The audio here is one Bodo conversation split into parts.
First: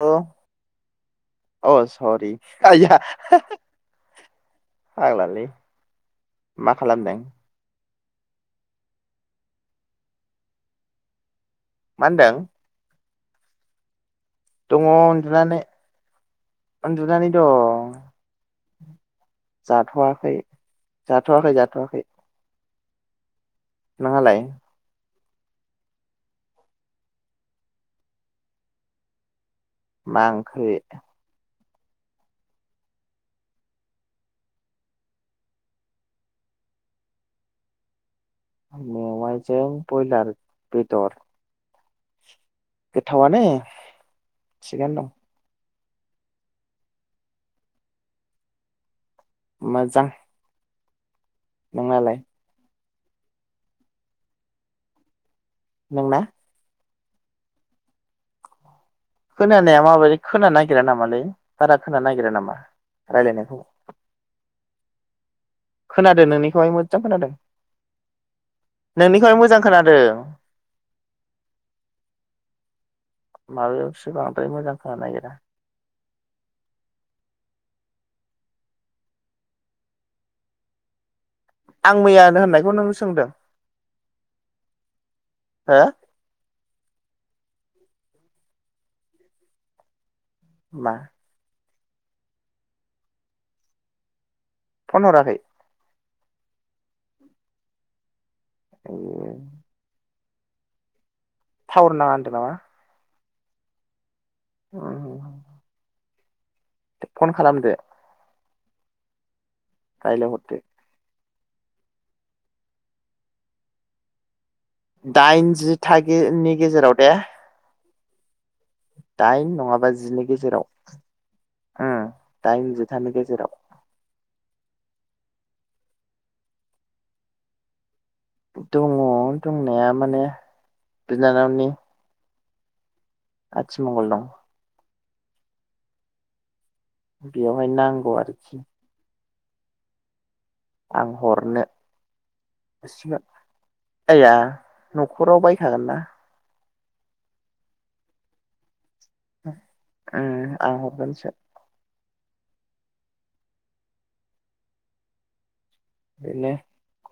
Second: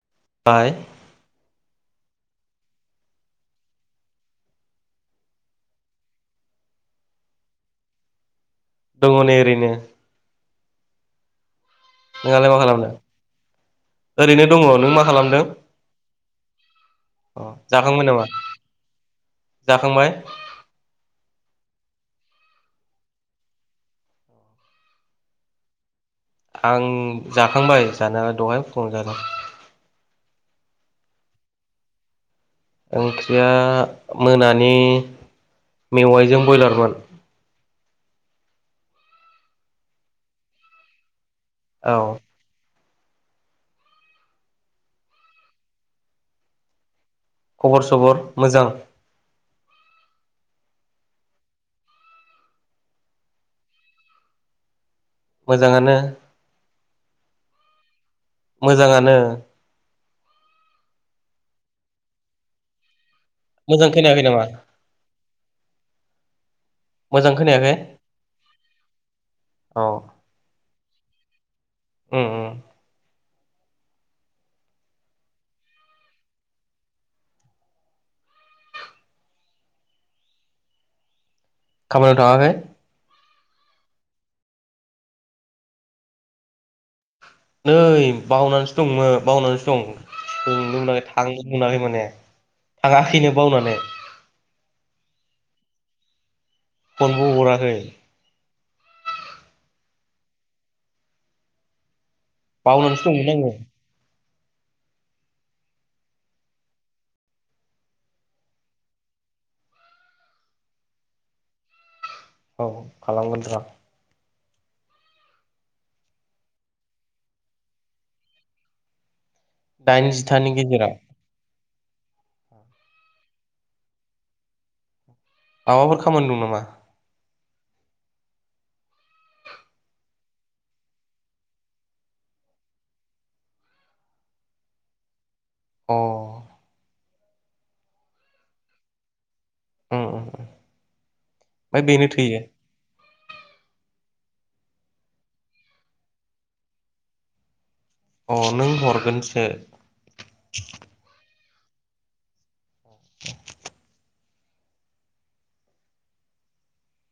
औ बाय अस। सरि आइया हो-हो फाग्लालै मा खालामदों। दङ नै ओरैनो। मा होनदों दङ नोंहालाय मा खालामदों? ओरैनो दङ नों मा खालामदों उन्दुनानै उन्दुनानै अ जाखांबाय नामा? जाखांबाय जाथ'वाखै-जाथ'वाखै-जाथ'वाखै। नोंहालाय? आं जाखांबाय जानायालाय दहाय फुुंआवनो जादों। आ ओंख्रि? ओंख्रिया मोनानि मेवाइजों बयलारमोन। मेवायजों बयलार बेदर। औ। गोथावआनो थिगानो दं। खबर सबर मोजां? मोजां। नोंनालाय? मोजाङानो। नोंना मोजाङानो। खोना नागिरा नामालै बारा खोनानो नागिरा नामा? रायलायनायखौ मोजां खोनायाखै नामा? खोनादों नोंनि हाय मोज्जां खोनादों मोजां खोनायाखै नोंनिखौहाय मोजां खोनादों। ओम ओम माबायावसो बांद्राय मोजां खानोनो नागिरा। आं खामानियाव मैयानो थाङाखै होननायखौ नों सोंदों? हो नै बावनानैसो दंमोन बावनानैसो दं। बुंनोनो मा मोनाखै थांनो मोनाखैमोन थाङाखैनो बावनानै फन हराखै? फनबो हराखै। ए टाउर नाङा बावनो दमोन आङो। ओम दे फन खालामदे। रायलाय हरदो। औ खालामगोन र'। दाइन जिथागिनि गेजेराव दे। [inaudible] दाइन नङाबा दाइन जिनि जिथानि गेजेराव। उम दाइन जिथानि गेजेराव माबाफोर खामानि दं नामा? दङ दंनाया माने बिनानावनि आथिमंगल दं। अ बेयावहाय नांगौ आरोखि। ओम ओम। आं हरनो बिसिनो। आया न'खराव बायखागोन ना? अ नों हर ओम आं हरगोनसो। बेनो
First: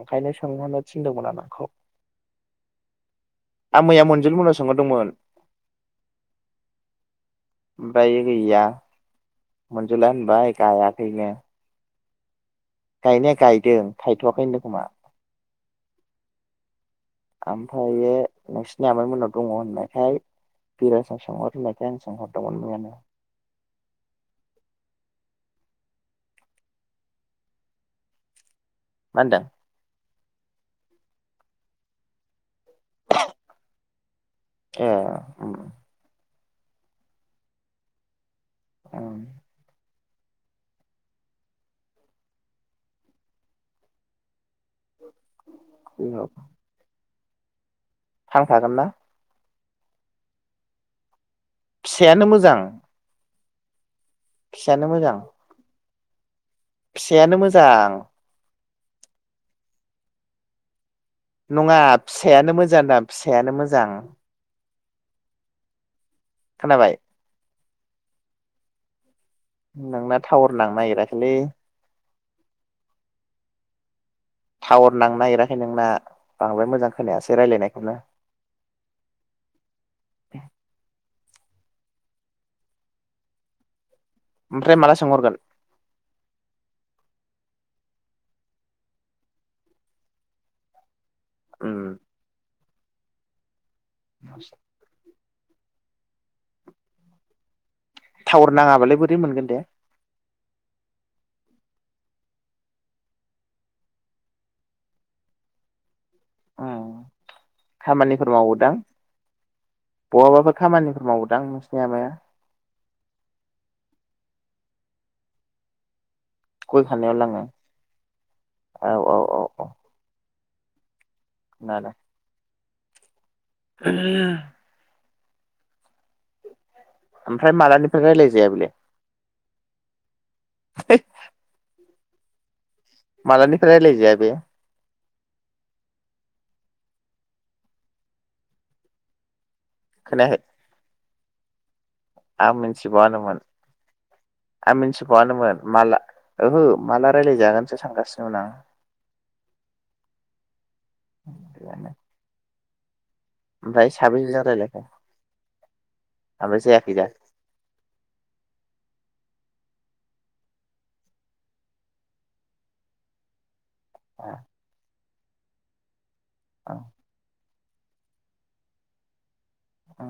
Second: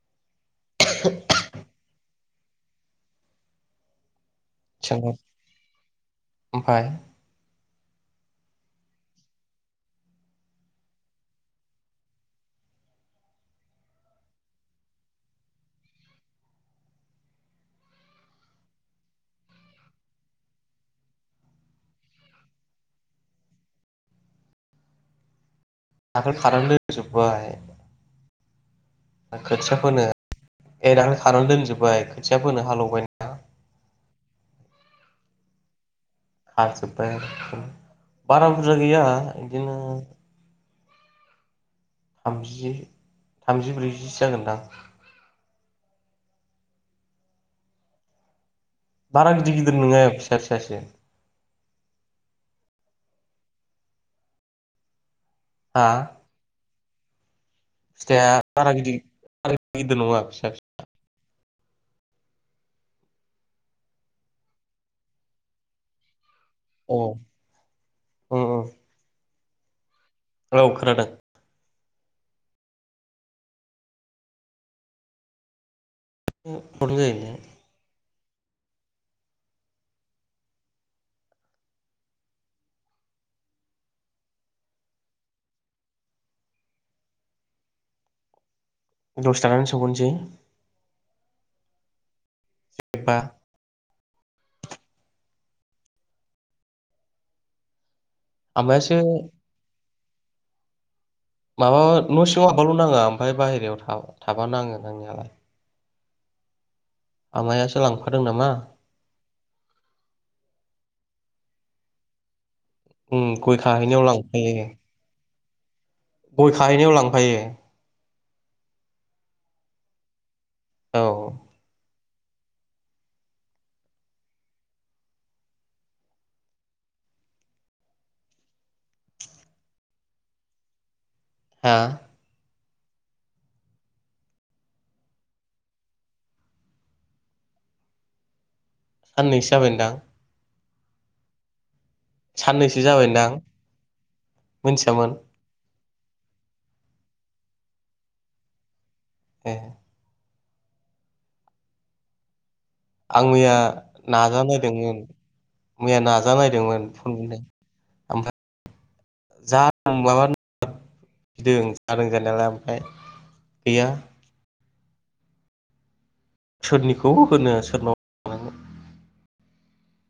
ओंखायनोसो थांफानो थिनदोंमोन आं नोंखौ। आं मैया मोनजिल मोनावसो सोंनो ओमफाय ओमफाय गैया मनजिला होनबाय गायाखैनो गायनाया गायदों थायथवाखै होनदों खोमा ओमफायो नोंसिनि आमायमोननाव दङ होननायखाय बिरासनाव सोंहर होननायखाय आं सोंहरदोंमोन मैयानो दाखोलै खादोंलै जोब्बाय मा ओ होनदों खोथियाफोनो ए दाखालै खानानै दोनजोब्बाय खोथिया फोनो हालौवबाय ना ए उमह खाजोबबाय आरो बारा बुरजा गैया उम इदिनो थामजि थामजि ब्रैजिसो जागोनदां बैयाव थांफागोन ना बारा गिदिर गिदिर नङा फिसा फिसासो फिसायानो मोजां फिसायानो मोजां हा फिसायानो मोजां मोजां फिथाइया बारा गिदिर बारा गिदिर नङा फिसा फिसा नङा फिसायानो मोजां होनदां फिसायानो मोजां फिसा खोनाबाय अ उम उम नोंना टावार औ नांनो खोनादों नागिराखैलै टावार नांनो नागिराखै नोंना। बांद्राय मोजां प्रब्लेम खोनायासै जायो रायजलायनायखौनो। ओमफ्राय माला सोंहरगोन? दस थानानै सफहरनोसै। उम बा [unintelligible] टावार नाङाबालाय आमायासो बोरै मोनगोन दे? माबा न' सिङाव हाबबाल नाङा ओमफाय बाहेरायाव थाबा थाबा नाङो नांनायालाय। उम आमायासो लांफादों खामानिफोर नामा मावोदां बहाबाफोर खामानि मावोदां नोंसिनि आमाया उम गय खाहैनायाव लांफायोनो। गय खाहैनायाव खानायाव लाङो लांफायो। औ औ औ औ औ नालाय [unintelligible] ओमफ्राय मालानिफ्राय रायलाय जाया बेलाय? [unintelligible] हा मालानिफ्राय रायलाय जाया बे? साननैसो जाबायनदां। खोनायाखै आं जाबायदां मिनथिबावआनोमोन आं मिथियामोन मिनथिबावआनोमोन माला ओहो माला रायलायजागोनसो सानगासिनोमोन आं। ए [unintelligible] आं मैया ओमफ्राय नाजा साबेसेजों रायलायखो नायदोंमोन मैया नाजा ओमफ्राय नायदोंमोन जायाखै दा फन मोन जा ओं [inaudible] माबा नोदों जादों जानायालाय ओमफ्राय गैया। सोरनिखौ होनोस सोरमाव खानांगौन औ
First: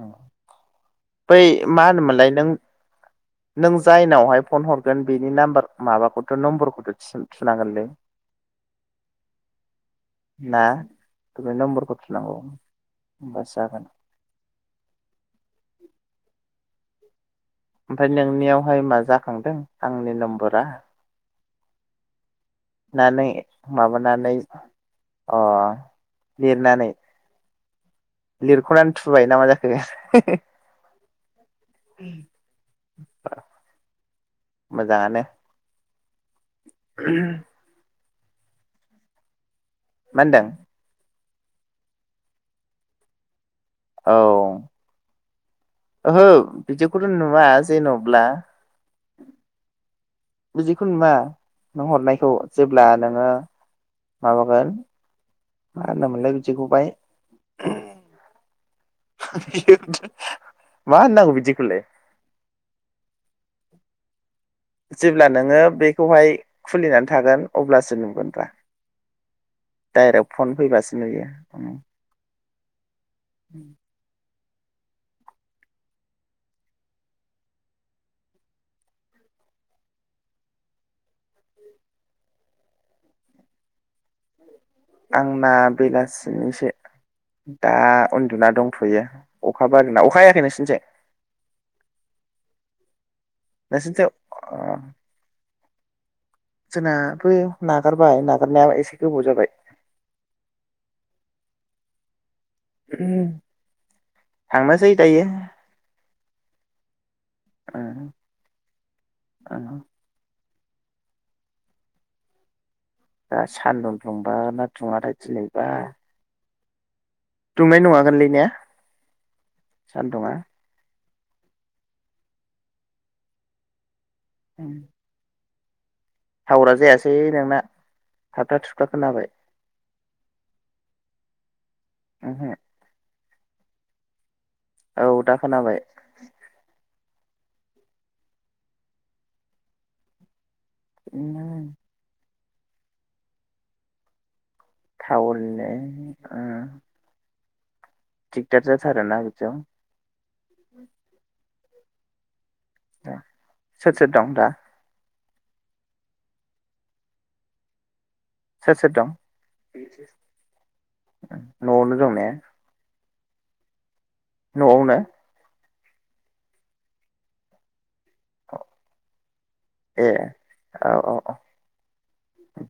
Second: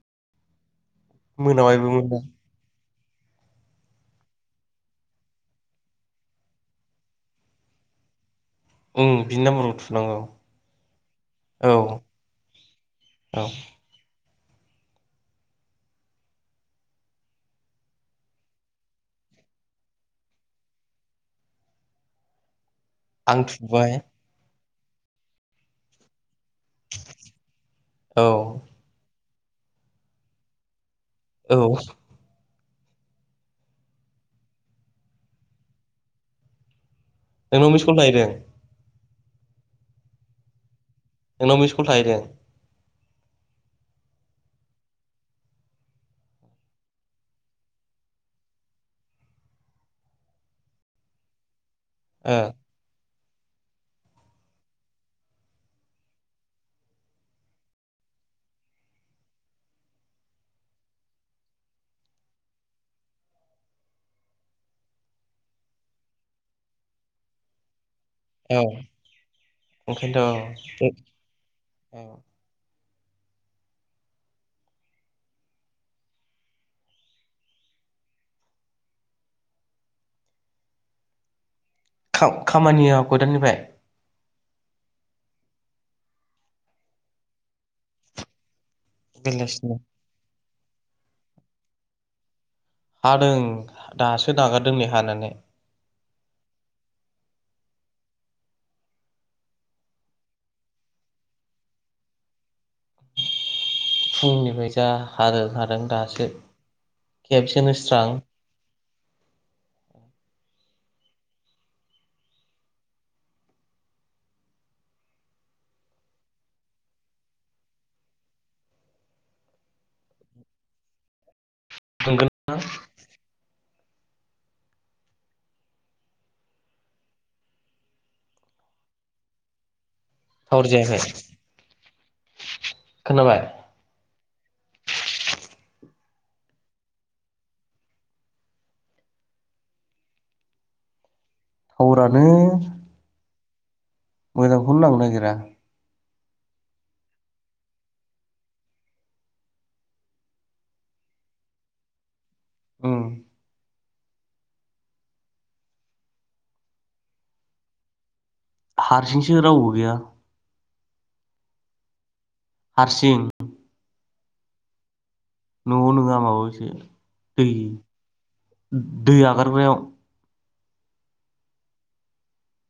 बै मा मोनाबायबोमोन होनोमोनलाय नों? नों जायनावहाय फन हरगोन बेनि नाम्बार माबाखौथ' नम्बरखौथ' थि थुनांगोनलै। ओं बिनि नाम्बारखौ थुनांगौ ना थबे औ नम्बरखौ थुनांगौ औ होमबासो जागोन। ओमफ्राय नोंनियावहाय मा जाखांदों आंनि नम्बरा? नानै आं थुबाय माबानानै अ लिरनानै औ लिरख'नानै थुबाय ना माजाखो? औ मोजाङानो। मा नोंनाव मिसकल थाहैदों? मा होनदों? नोंनाव मिस्कल थाहैदों? औ ओहो बिदिखौथ' नुवा जेन'ब्ला बुदिखौ नुआ नों हरनायखौ ओ जेब्ला नोङो। माबागोन मा होनो मोनलाय बिदिखौहाय मा होननांगौ बिदि खौलाय जेब्ला नोङो बेखौहाय खुलिनानै थागोन अब्लासो नों [unintelligible] औ डायरेक्ट फन फैबासो ओंखायनोथ' नुयो [inaudible] खा-खामानियाव कयतानिफ्राय आंना बेलासिनिसो दा उन्दुना दं थ'यो बेलासिनि अखाबो हादोना अखा हायाखै नोंसो [inaudible] हादों दासो नागारदों नै हानानै जोंनाबो नागारबाय नागारनाया एसे गोबाव जाबाय। [unintelligible] फुंनिफाय जा थांनोसै दायो हादों हादों दासो खेबसेनो स्रां [unintelligible] दा सान्दुं दुंबा ना दुङाथाय दिनैबा दुंनाय नङागोनलै ना सान्दुंआ दुंगोन दां [inaudible] थावरा जायासै नोंना थाब्था थुब्था खोनाबाय। थावार जायाखै उमहो खोनाबाय? औ दा खोनाबाय। थावरानो मोजांखौनो नांनो नागिरा ओन थिकदार जाथारो ना बिदिआव उम सोर सोर दं दा? सोर सोर दं हारसिंसो रावबो गैया। न'आवनो दं ने? हारसिं। न'आवावनो। न'आव नङा माबायावसो दै दै हागारग्रायाव ए औ औ औ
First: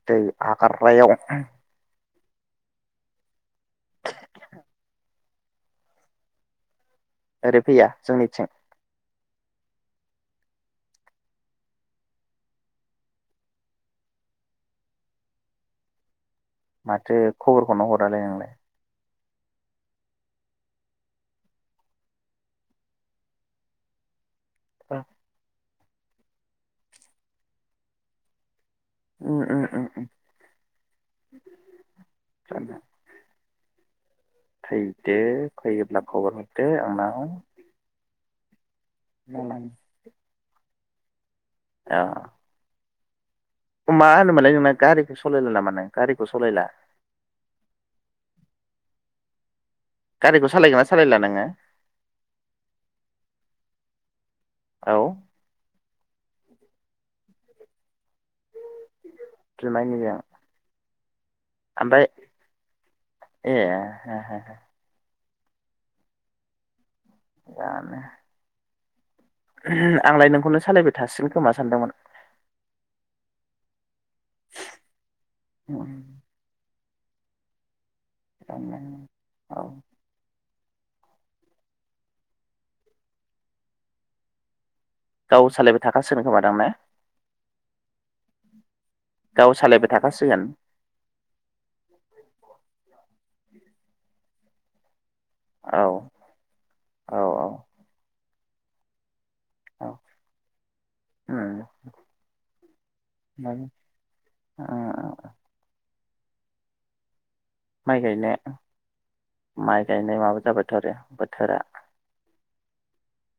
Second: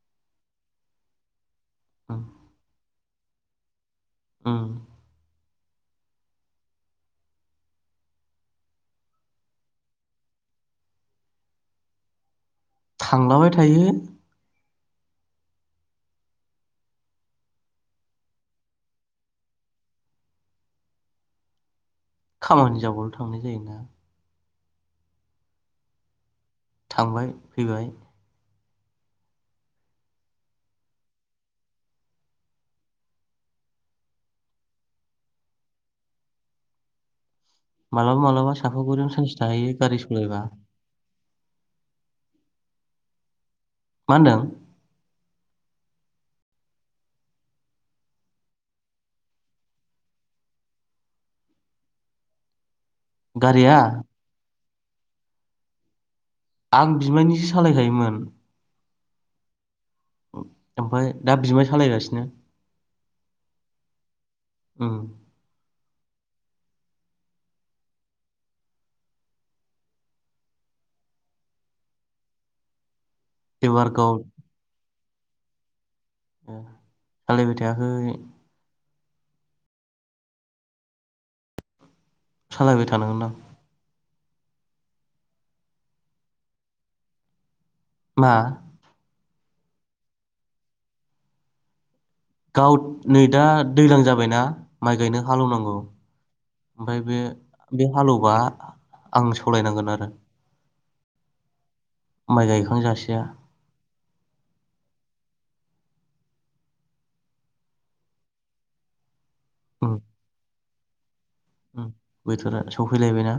दै आगारग्रायाव। उम। उम। ओरै फैया जोंनिथिं? थांलाबाय थायो। माथो खबरखौनो हरालै नोंलाय? खामानि जाबाल' थांनाय जायोना। औ। थांबाय फैबाय। ओ ओ-ओ ओ [unintelligible] फैदो फैयोब्ला खबर हरदो आंनाव। मालाबा मालाबा। साफागुरियावनो सानसे थाहैयो गारि सालायबा। आ। मा होनोमोनालाय नोंना गारिखो? सलायला नामा नों गारिखौ सलायला? गारिखौ सालायगोना सालायला नोङो? गारिया? औ। आं बिमायनिसो सालायखायोमोन। बिमाय निजा? ओमफ्राय? दा बिमाय सालायगासिनो? ए। ओम। गानो आंलाय नोंखौनो सालायबाय थासिगोन खोमा सानदोंमोन। देबारगाव अ। सालायबाय थायाखै। [unintelligible] औ सालायबाय थानांगोन आं। गाव सालायबाय थाखासिगोन खोमादां ने? आ गाव सालायबाय थाखासिगोन। गाव नै दा दैज्लां जा बायना माइ गायनो। हालेवनांगौ औ ओमफ्राय औ औ बे हालेवबा आं सालायनांगोन आरो। ओम माइ गायखां जासिया ओ ओ ओ। माइ गायनो माइ उम गायनो माबा जाबाय थ' आरो बोथोरा उम बोथोरा सफैलायबायना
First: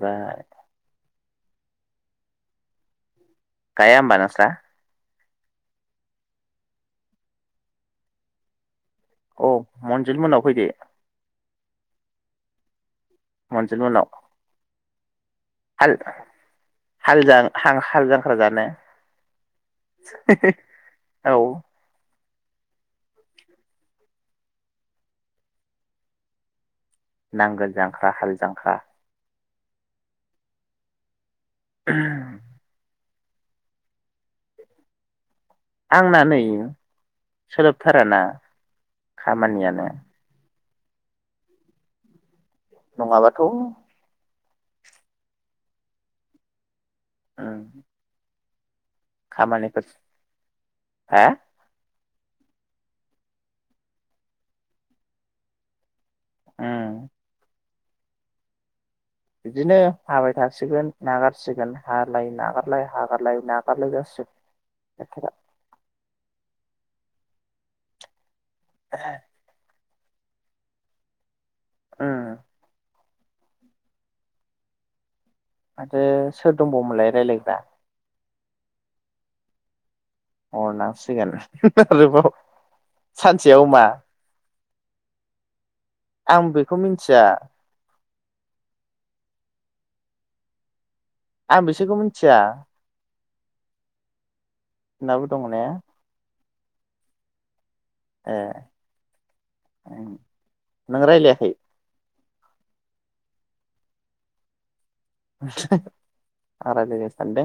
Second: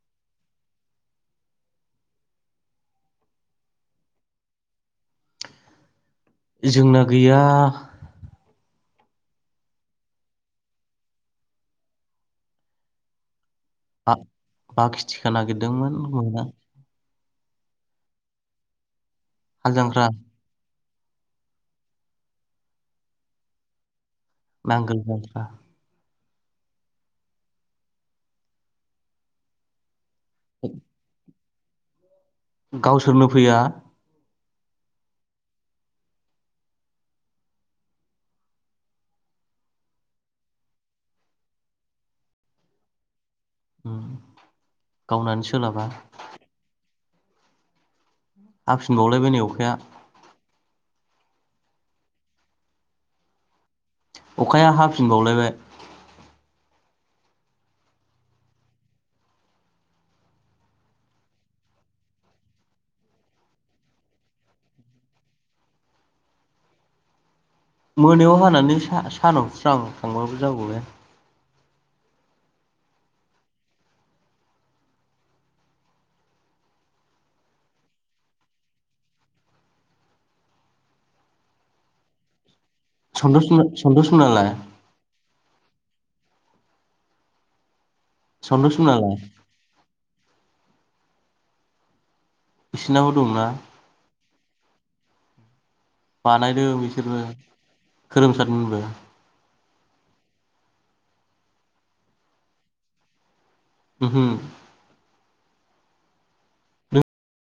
ओमफ्राय गायाहोनबा नोंस्रा? जोंना गैया औ मनजिल मोननाव फैदो मनजिल मोननाव। थिखा हाल नागिरदोंमोन मोनना हाल जां हाल जांख्रा जानो हाल जांख्रा औ। नांगोल जांख्रा नांगोल जांख्रा हाल जांख्रा [inaudible] [unintelligible] गावसोरनो फैया आंना नै सोलोबथार ना खामानियानो। नङाबा उम गावनानो सोलाबा उम हाफिनबावलायबाय नै अखाया। खामानिफोर हा? अखाया हाफिनबावलायबाय। ओं बिदिनो हाबाय थासिगोन नागारसिगोन हालाय नागारलाय हागारलाय नागारलाय जासिगोन बोथोरा। मोनायाव नानै सानाव सानावस्रां थांबाबो जागौ ने। ओ। आरो सोर दंबावोमोनलाय रायलायग्रा? हरनांसिगानो [unintelligible] आरोबाव। सन्द' सानसेयाव सल' मा सन्द' सल'ला। आं बेखौ मिनथिया। सन्द' सल'आलाय? आं बेसोखौ मिन थिया। बिसिनाबो दंना? नोंनावबो दङ ना? बानायदों बिसोरबो। खोरोमसारमोनबो। ओं नों रायलायाखै? उमहो। [unintelligible] आं रायलागासिनो सानदों।